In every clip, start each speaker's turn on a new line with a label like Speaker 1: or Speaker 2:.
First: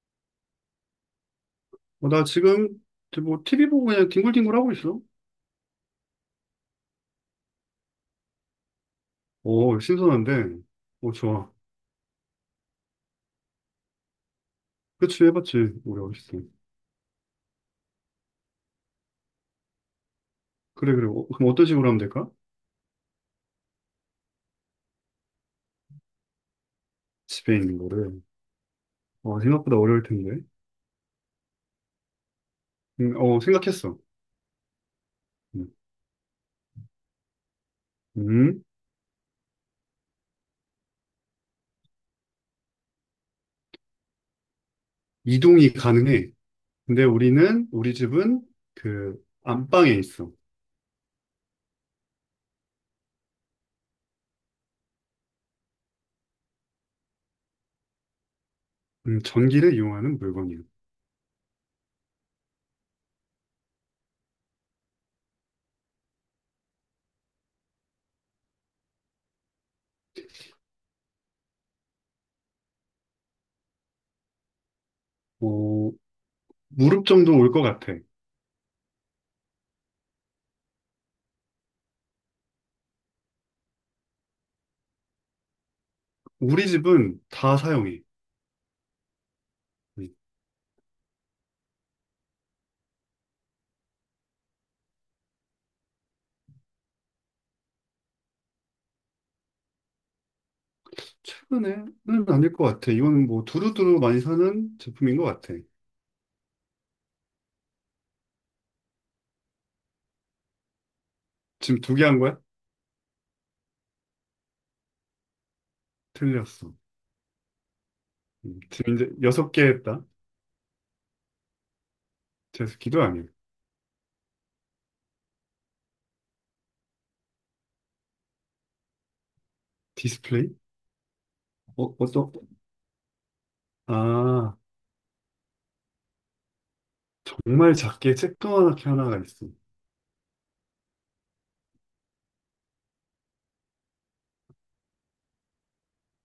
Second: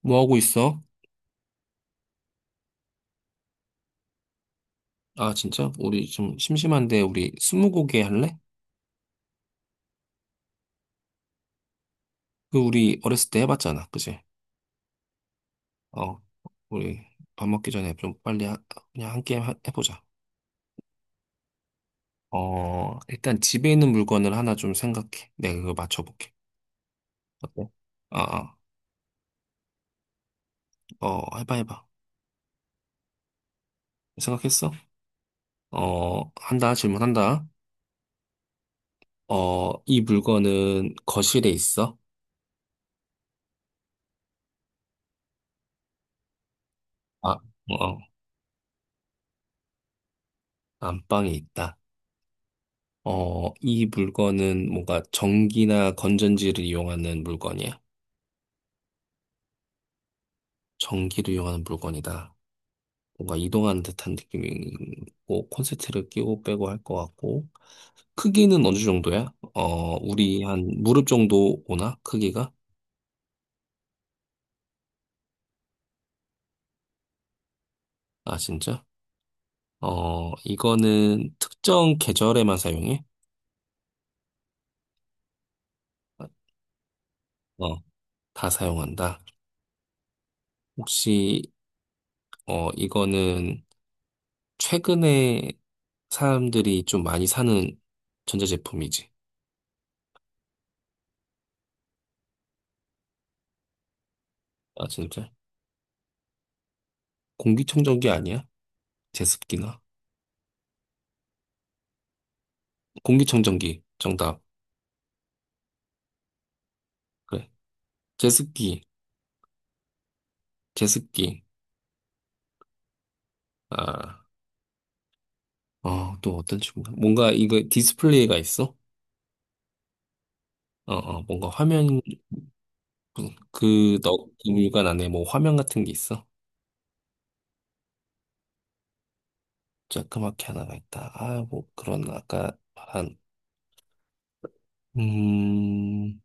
Speaker 1: 뭐 하고 있어?
Speaker 2: 어, 나 지금 뭐 TV 보고 그냥 뒹굴뒹굴 하고 있어.
Speaker 1: 아, 진짜? 우리 좀 심심한데, 우리 스무고개 할래?
Speaker 2: 오, 신선한데. 오, 좋아.
Speaker 1: 그, 우리 어렸을 때 해봤잖아. 그지?
Speaker 2: 그치, 해봤지. 우리
Speaker 1: 어,
Speaker 2: 어렸을 때.
Speaker 1: 우리 밥 먹기 전에 좀 빨리 그냥 한 게임 해보자.
Speaker 2: 그래, 그래. 어, 그럼 어떤 식으로 하면 될까?
Speaker 1: 일단 집에 있는 물건을 하나 좀 생각해. 내가 그거 맞춰볼게.
Speaker 2: 집에
Speaker 1: 어때?
Speaker 2: 있는
Speaker 1: 아,
Speaker 2: 거를.
Speaker 1: 아,
Speaker 2: 어, 생각보다 어려울 텐데.
Speaker 1: 해봐, 해봐.
Speaker 2: 생각했어.
Speaker 1: 생각했어?
Speaker 2: 음,
Speaker 1: 한다, 질문한다.
Speaker 2: 음,
Speaker 1: 이 물건은 거실에 있어?
Speaker 2: 이동이 가능해. 근데
Speaker 1: 아,
Speaker 2: 우리
Speaker 1: 어,
Speaker 2: 집은 그 안방에 있어.
Speaker 1: 안방에 있다. 이 물건은 뭔가 전기나 건전지를 이용하는 물건이야?
Speaker 2: 전기를 이용하는 물건이야.
Speaker 1: 전기를 이용하는 물건이다. 뭔가 이동하는 듯한 느낌이고, 콘센트를 끼고 빼고 할 것 같고, 크기는 어느 정도야? 우리 한 무릎 정도 오나? 크기가?
Speaker 2: 어, 무릎 정도 올 것 같아.
Speaker 1: 아, 진짜? 이거는 특정 계절에만 사용해?
Speaker 2: 우리 집은 다
Speaker 1: 어,
Speaker 2: 사용해.
Speaker 1: 다 사용한다.
Speaker 2: 음.
Speaker 1: 혹시, 이거는 최근에 사람들이 좀 많이 사는 전자제품이지?
Speaker 2: 최근에는 아닐 것 같아. 이건 뭐 두루두루 많이 사는
Speaker 1: 아,
Speaker 2: 제품인 것
Speaker 1: 진짜?
Speaker 2: 같아.
Speaker 1: 공기청정기 아니야? 제습기나?
Speaker 2: 지금 두 개 한 거야?
Speaker 1: 공기청정기. 정답.
Speaker 2: 틀렸어.
Speaker 1: 그래. 제습기.
Speaker 2: 지금 이제 여섯 개 했다.
Speaker 1: 제습기.
Speaker 2: 제습기도 아니야.
Speaker 1: 아, 또 어떤 친구가? 뭔가 이거 디스플레이가 있어?
Speaker 2: 디스플레이?
Speaker 1: 뭔가
Speaker 2: 어,
Speaker 1: 화면,
Speaker 2: 어떤?
Speaker 1: 그, 너, 그
Speaker 2: 아,
Speaker 1: 물관 안에 뭐 화면 같은 게 있어?
Speaker 2: 정말 작게 쬐끄만하게 하나가 있어.
Speaker 1: 자그맣게 하나가 있다. 아, 뭐 그런 아까 말한, 음,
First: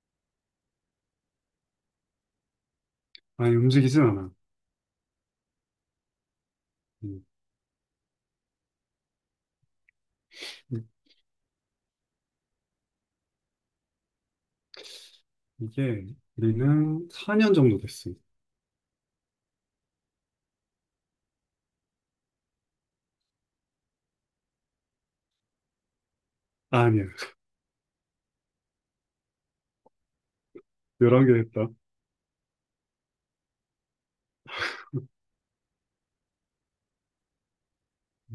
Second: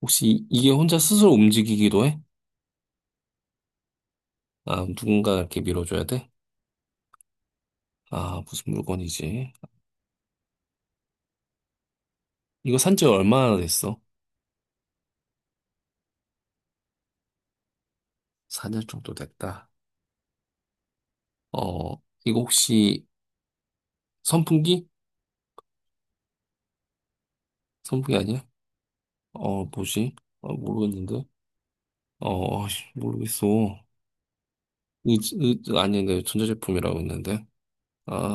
Speaker 1: 혹시 이게 혼자 스스로 움직이기도 해?
Speaker 2: 아니, 움직이진 않아.
Speaker 1: 아, 누군가 이렇게 밀어줘야 돼?
Speaker 2: 음,
Speaker 1: 아, 무슨 물건이지?
Speaker 2: 이-
Speaker 1: 이거 산지 얼마나 됐어?
Speaker 2: 이게 우리는 4년 정도 됐어.
Speaker 1: 4년 정도 됐다. 어, 이거 혹시 선풍기?
Speaker 2: 아, 니야
Speaker 1: 선풍기 아니야? 뭐지? 모르겠는데.
Speaker 2: 11개 했다.
Speaker 1: 아이씨, 모르겠어. 아니데 전자제품이라고 했는데.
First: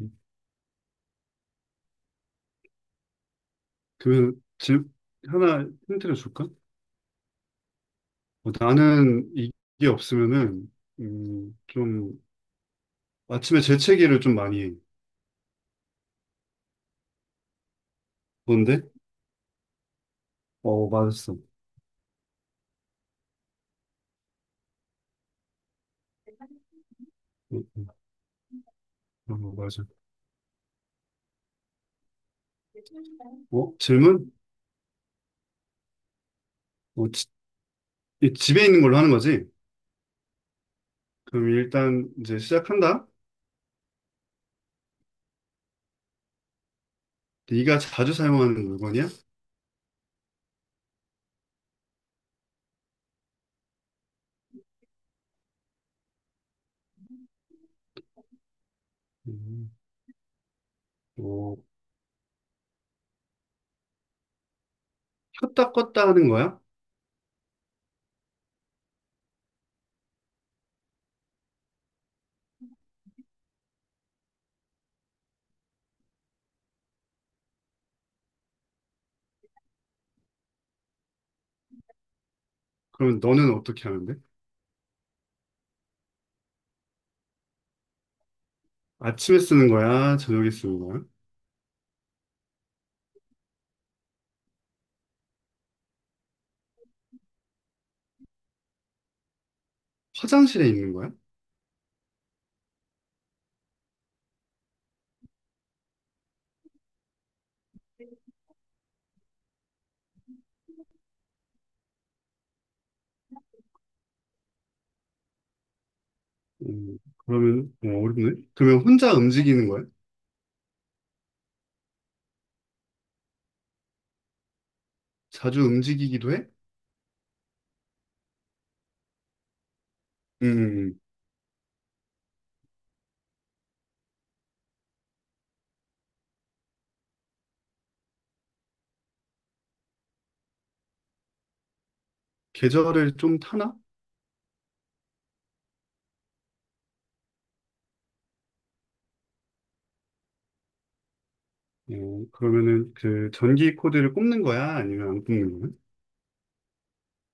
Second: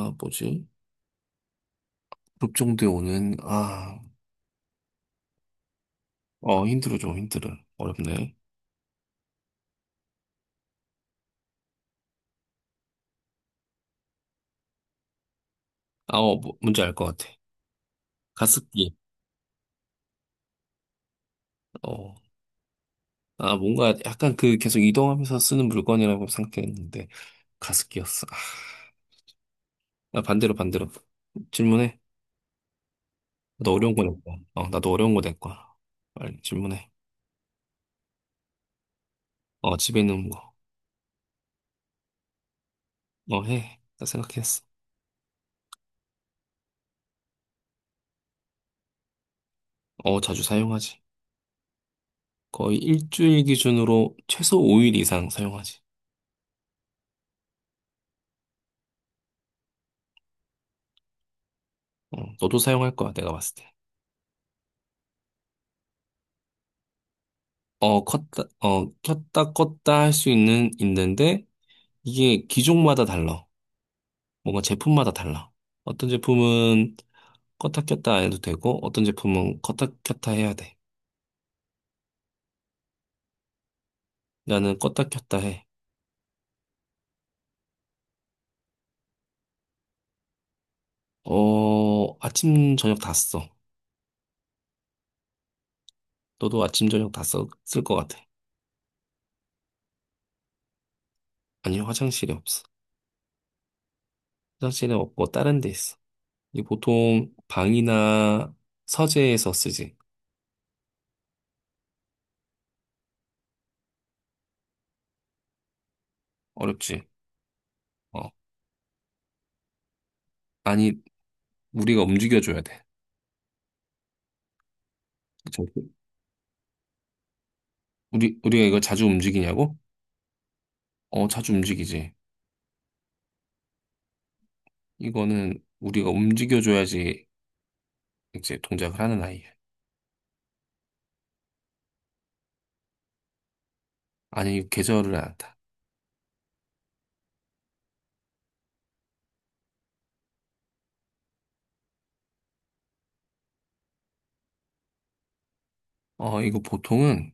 Speaker 2: 음,
Speaker 1: 뭐지? 급종대 오는, 아,
Speaker 2: 그, 질, 하나 힌트를 줄까?
Speaker 1: 힘들어, 좀 힘들어. 어렵네.
Speaker 2: 어, 나는 이게 없으면은, 음, 좀, 아침에 재채기를 좀 많이 해.
Speaker 1: 아, 뭐, 뭔지 알 것 같아.
Speaker 2: 뭔데?
Speaker 1: 가습기.
Speaker 2: 어, 맞았어.
Speaker 1: 어, 뭔가 약간 그 계속 이동하면서 쓰는 물건이라고 생각했는데,
Speaker 2: 어,
Speaker 1: 가습기였어. 아,
Speaker 2: 어, 맞아.
Speaker 1: 나 반대로, 반대로. 질문해. 너
Speaker 2: 어,
Speaker 1: 어려운 거 낼
Speaker 2: 질문?
Speaker 1: 거야. 나도 어려운 거 낼 거야. 빨리 질문해.
Speaker 2: 어, 지- 이 집에 있는 걸로 하는 거지?
Speaker 1: 집에 있는 거.
Speaker 2: 그럼 일단 이제 시작한다.
Speaker 1: 해. 나 생각했어.
Speaker 2: 네가 자주 사용하는 물건이야?
Speaker 1: 자주 사용하지. 거의 일주일 기준으로 최소 5일 이상 사용하지.
Speaker 2: 음, 어,
Speaker 1: 너도 사용할 거야, 내가 봤을 때.
Speaker 2: 켰다 껐다 하는 거야?
Speaker 1: 켰다 껐다 할 수 있는, 있는데, 이게 기종마다 달라. 뭔가 제품마다 달라. 어떤 제품은 껐다 켰다 안 해도 되고, 어떤 제품은 껐다 켰다 해야 돼.
Speaker 2: 그러면 너는 어떻게 하는데?
Speaker 1: 나는 껐다 켰다 해.
Speaker 2: 아침에 쓰는 거야? 저녁에 쓰는 거야?
Speaker 1: 아침, 저녁 다 써. 너도 아침, 저녁 다 써, 쓸 것 같아.
Speaker 2: 화장실에 있는 거야?
Speaker 1: 아니, 화장실이 없어. 화장실은 없고 다른 데 있어. 이 보통 방이나 서재에서 쓰지.
Speaker 2: 음,
Speaker 1: 어렵지.
Speaker 2: 그러면
Speaker 1: 어.
Speaker 2: 어렵네. 그러면 혼자 움직이는 거야?
Speaker 1: 아니, 우리가 움직여줘야 돼.
Speaker 2: 자주
Speaker 1: 저-
Speaker 2: 움직이기도 해?
Speaker 1: 우리, 우리가 이걸 자주 움직이냐고?
Speaker 2: 음, 음.
Speaker 1: 자주 움직이지. 이거는 우리가 움직여줘야지 이제 동작을 하는 아이야.
Speaker 2: 계절을 좀 타나?
Speaker 1: 아니, 이거 계절을 안 한다.
Speaker 2: 어, 그러면은 그 전기 코드를 꼽는 거야? 아니면 안 꼽는 거야?
Speaker 1: 이거 보통은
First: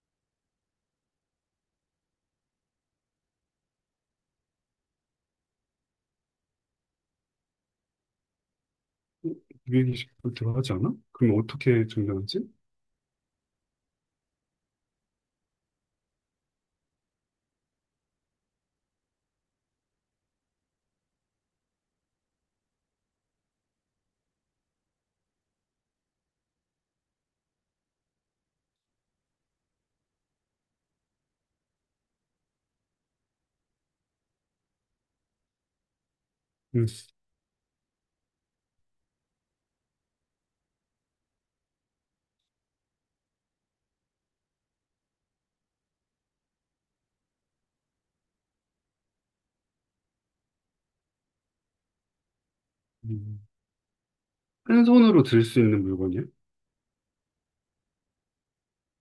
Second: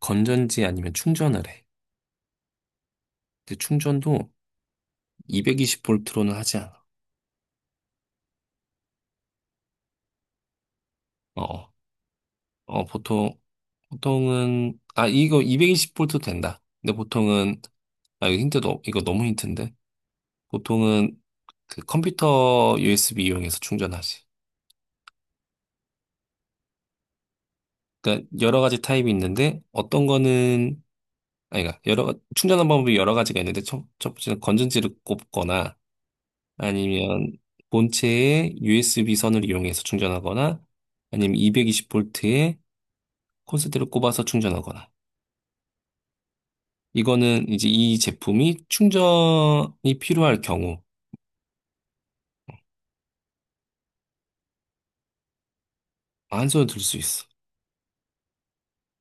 Speaker 1: 건전지 아니면 충전을 해. 근데 충전도 220볼트로는 하지 않아.
Speaker 2: 929 들어가지 않아? 그럼
Speaker 1: 어, 어,
Speaker 2: 어떻게 증명하지?
Speaker 1: 어, 보통, 보통은, 이거 220볼트 된다. 근데 보통은 아, 이거 힌트도, 이거 너무 힌트인데? 보통은 그 컴퓨터 USB 이용해서 충전하지. 그러니까 여러 가지 타입이 있는데, 어떤 거는, 아니, 그러니까 여러, 충전하는 방법이 여러 가지가 있는데, 첫 번째는 건전지를 꼽거나,
Speaker 2: 음,
Speaker 1: 아니면 본체에 USB 선을 이용해서 충전하거나, 아니면 220볼트에 콘센트를 꼽아서 충전하거나. 이거는 이제 이 제품이 충전이 필요할 경우,
Speaker 2: 음. 한 손으로 들 수 있는 물건이야?
Speaker 1: 한 손에 들 수 있어.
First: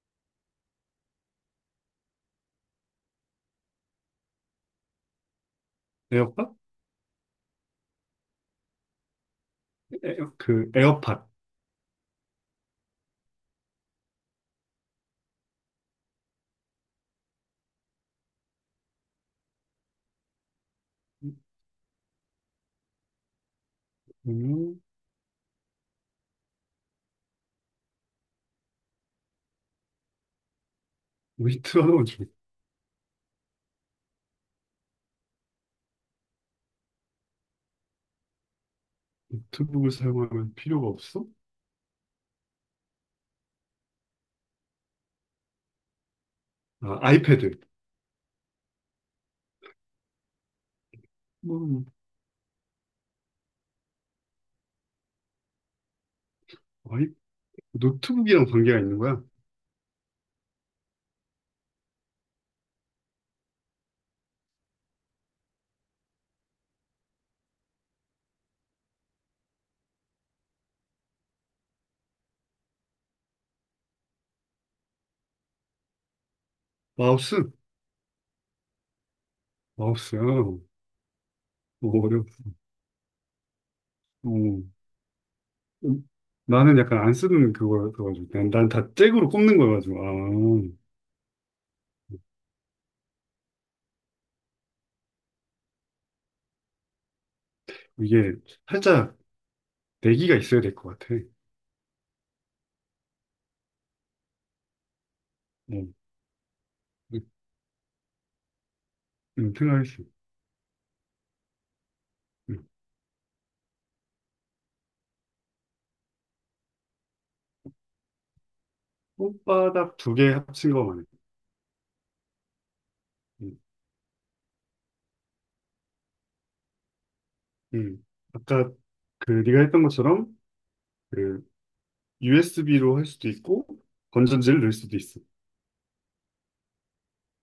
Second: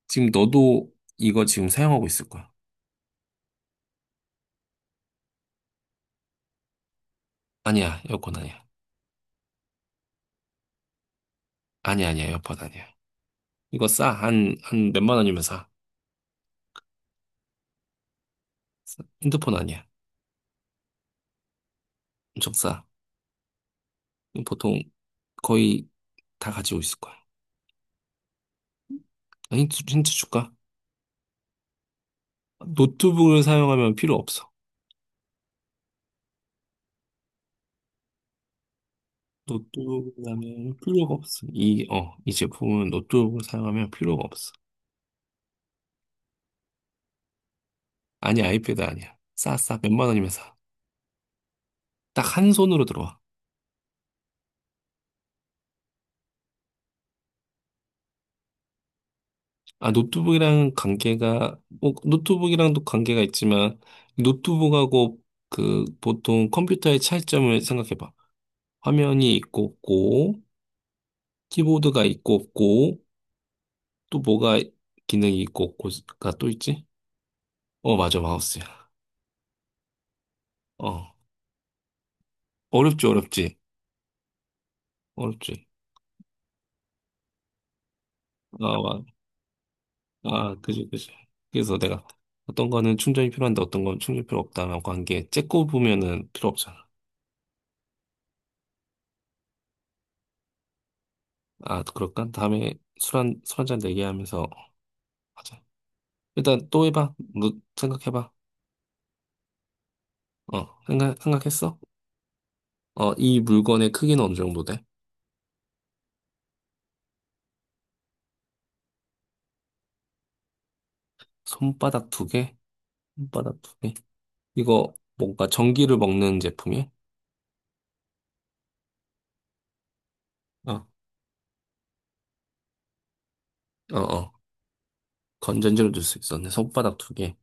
Speaker 1: 지금 너도 이거 지금 사용하고 있을 거야.
Speaker 2: 에어팟?
Speaker 1: 아니야, 에어컨 아니야.
Speaker 2: 그 에어팟.
Speaker 1: 아니야, 아니야, 에어팟 아니야. 이거 싸. 한 몇만 원이면 싸. 싸. 핸드폰 아니야. 엄청 싸.
Speaker 2: 음,
Speaker 1: 보통 거의 다 가지고 있을 거야. 아, 힌트 줄까?
Speaker 2: 위트 하나만 줘.
Speaker 1: 노트북을 사용하면 필요 없어.
Speaker 2: 노트북을
Speaker 1: 노트북을
Speaker 2: 사용하면
Speaker 1: 하면
Speaker 2: 필요가
Speaker 1: 필요가
Speaker 2: 없어?
Speaker 1: 없어. 이 제품은 노트북을 사용하면 필요가 없어.
Speaker 2: 아, 아이패드.
Speaker 1: 아니, 아이패드 아니야. 싸, 싸. 몇만 원이면 싸.
Speaker 2: 뭐,
Speaker 1: 딱 한 손으로 들어와.
Speaker 2: 아이, 노트북이랑 관계가 있는 거야?
Speaker 1: 아, 노트북이랑 관계가, 뭐, 노트북이랑도 관계가 있지만, 노트북하고 그 보통 컴퓨터의 차이점을 생각해봐. 화면이 있고 없고, 키보드가 있고 없고, 또 뭐가 기능이 있고 없고가 또 있지?
Speaker 2: 마우스?
Speaker 1: 맞아, 마우스야.
Speaker 2: 마우스야. 어,
Speaker 1: 어,
Speaker 2: 어려워.
Speaker 1: 어렵지, 어렵지,
Speaker 2: 어.
Speaker 1: 어렵지.
Speaker 2: 음, 나는 약간 안 쓰는 그거여가지고.
Speaker 1: 아,
Speaker 2: 난 다
Speaker 1: 와.
Speaker 2: 잭으로 꼽는 거여가지고. 아,
Speaker 1: 아, 그지, 그지. 그래서 내가 어떤 거는 충전이 필요한데 어떤 건 충전 필요 없다라고 한 게, 째꼬 보면은 필요 없잖아.
Speaker 2: 이게 살짝 내기가 있어야 될 것 같아.
Speaker 1: 아, 그럴까? 다음에 술 한잔 내기 하면서 하자.
Speaker 2: 어.
Speaker 1: 일단 또 해봐. 너 생각해봐.
Speaker 2: 생각했어.
Speaker 1: 생각했어?
Speaker 2: 음.
Speaker 1: 이 물건의 크기는 어느 정도 돼?
Speaker 2: 손바닥 두 개 합친 거 말이야.
Speaker 1: 손바닥 두 개?
Speaker 2: 음,
Speaker 1: 손바닥 두 개? 이거 뭔가 전기를 먹는 제품이야?
Speaker 2: 음. 아까 그 네가 했던 것처럼
Speaker 1: 어,
Speaker 2: 그 USB로 할 수도 있고
Speaker 1: 어, 어.
Speaker 2: 건전지를 넣을 수도 있어.
Speaker 1: 건전지를 넣을 수 있었네. 손바닥 두 개.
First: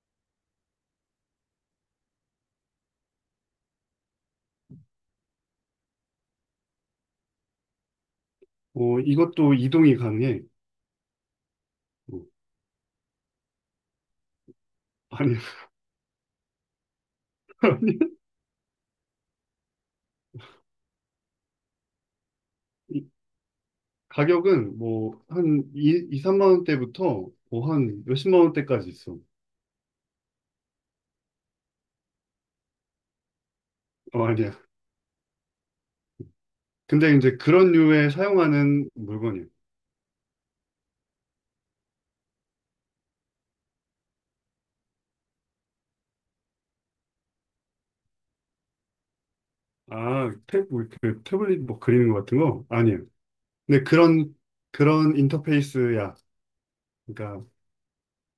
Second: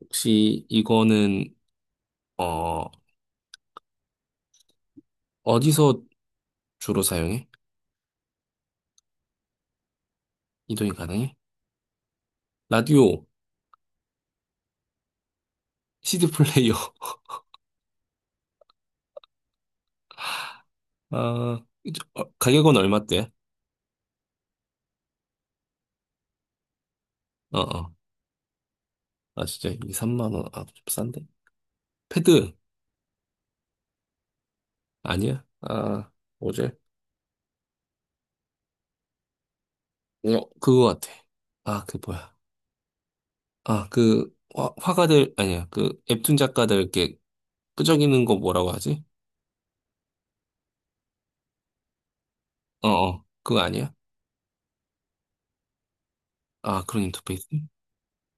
Speaker 1: 혹시 이거는, 어, 어디서 주로 사용해?
Speaker 2: 어, 이것도 이동이 가능해.
Speaker 1: 이동이 가능해?
Speaker 2: 어,
Speaker 1: 라디오,
Speaker 2: 아니,
Speaker 1: CD 플레이어.
Speaker 2: 아니.
Speaker 1: 아, 이제, 가격은
Speaker 2: 이
Speaker 1: 얼마대?
Speaker 2: 가격은 뭐 한 2, 이 3만 원대부터
Speaker 1: 어,
Speaker 2: 뭐
Speaker 1: 어.
Speaker 2: 한 몇십만 원대까지 있어.
Speaker 1: 아, 진짜, 이 3만 원. 아, 좀 싼데? 패드?
Speaker 2: 어, 아니야.
Speaker 1: 아니야? 아, 뭐지?
Speaker 2: 근데 이제 그런 류에 사용하는 물건이야.
Speaker 1: 그거 같아. 아, 그 뭐야. 아, 그 화가들 아니야. 그 웹툰 작가들 이렇게 끄적이는 거 뭐라고 하지?
Speaker 2: 아, 태블릿 뭐 그리는 것 같은 거?
Speaker 1: 어,
Speaker 2: 아니야.
Speaker 1: 어. 그거
Speaker 2: 근데
Speaker 1: 아니야?
Speaker 2: 그런 인터페이스야.
Speaker 1: 아, 그런
Speaker 2: 그러니까
Speaker 1: 인터페이스?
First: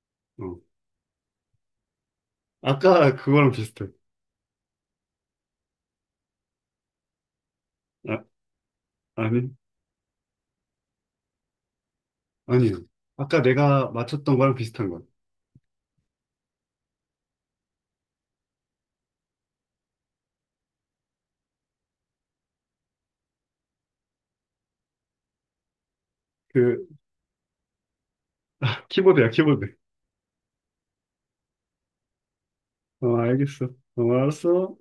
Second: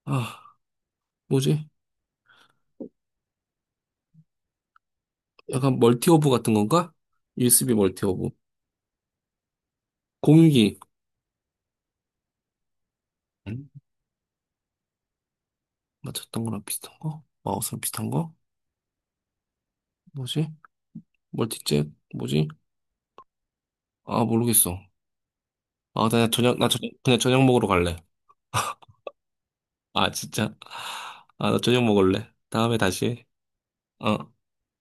Speaker 1: 아,
Speaker 2: 어.
Speaker 1: 뭐지?
Speaker 2: 아까 그거랑 비슷해.
Speaker 1: 약간 멀티허브 같은 건가? USB
Speaker 2: 아,
Speaker 1: 멀티허브.
Speaker 2: 아니,
Speaker 1: 공유기.
Speaker 2: 아니요. 아까
Speaker 1: 음,
Speaker 2: 내가 맞췄던 거랑 비슷한 거야.
Speaker 1: 맞췄던 거랑 비슷한 거? 마우스랑 비슷한 거? 뭐지? 멀티잭? 뭐지? 아, 모르겠어. 아,
Speaker 2: 그,
Speaker 1: 그냥 저녁 먹으러 갈래.
Speaker 2: 키보드야, 키보드.
Speaker 1: 아, 진짜? 아, 나 저녁 먹을래. 다음에 다시
Speaker 2: 어,
Speaker 1: 해.
Speaker 2: 알겠어. 어,
Speaker 1: 어.
Speaker 2: 알았어.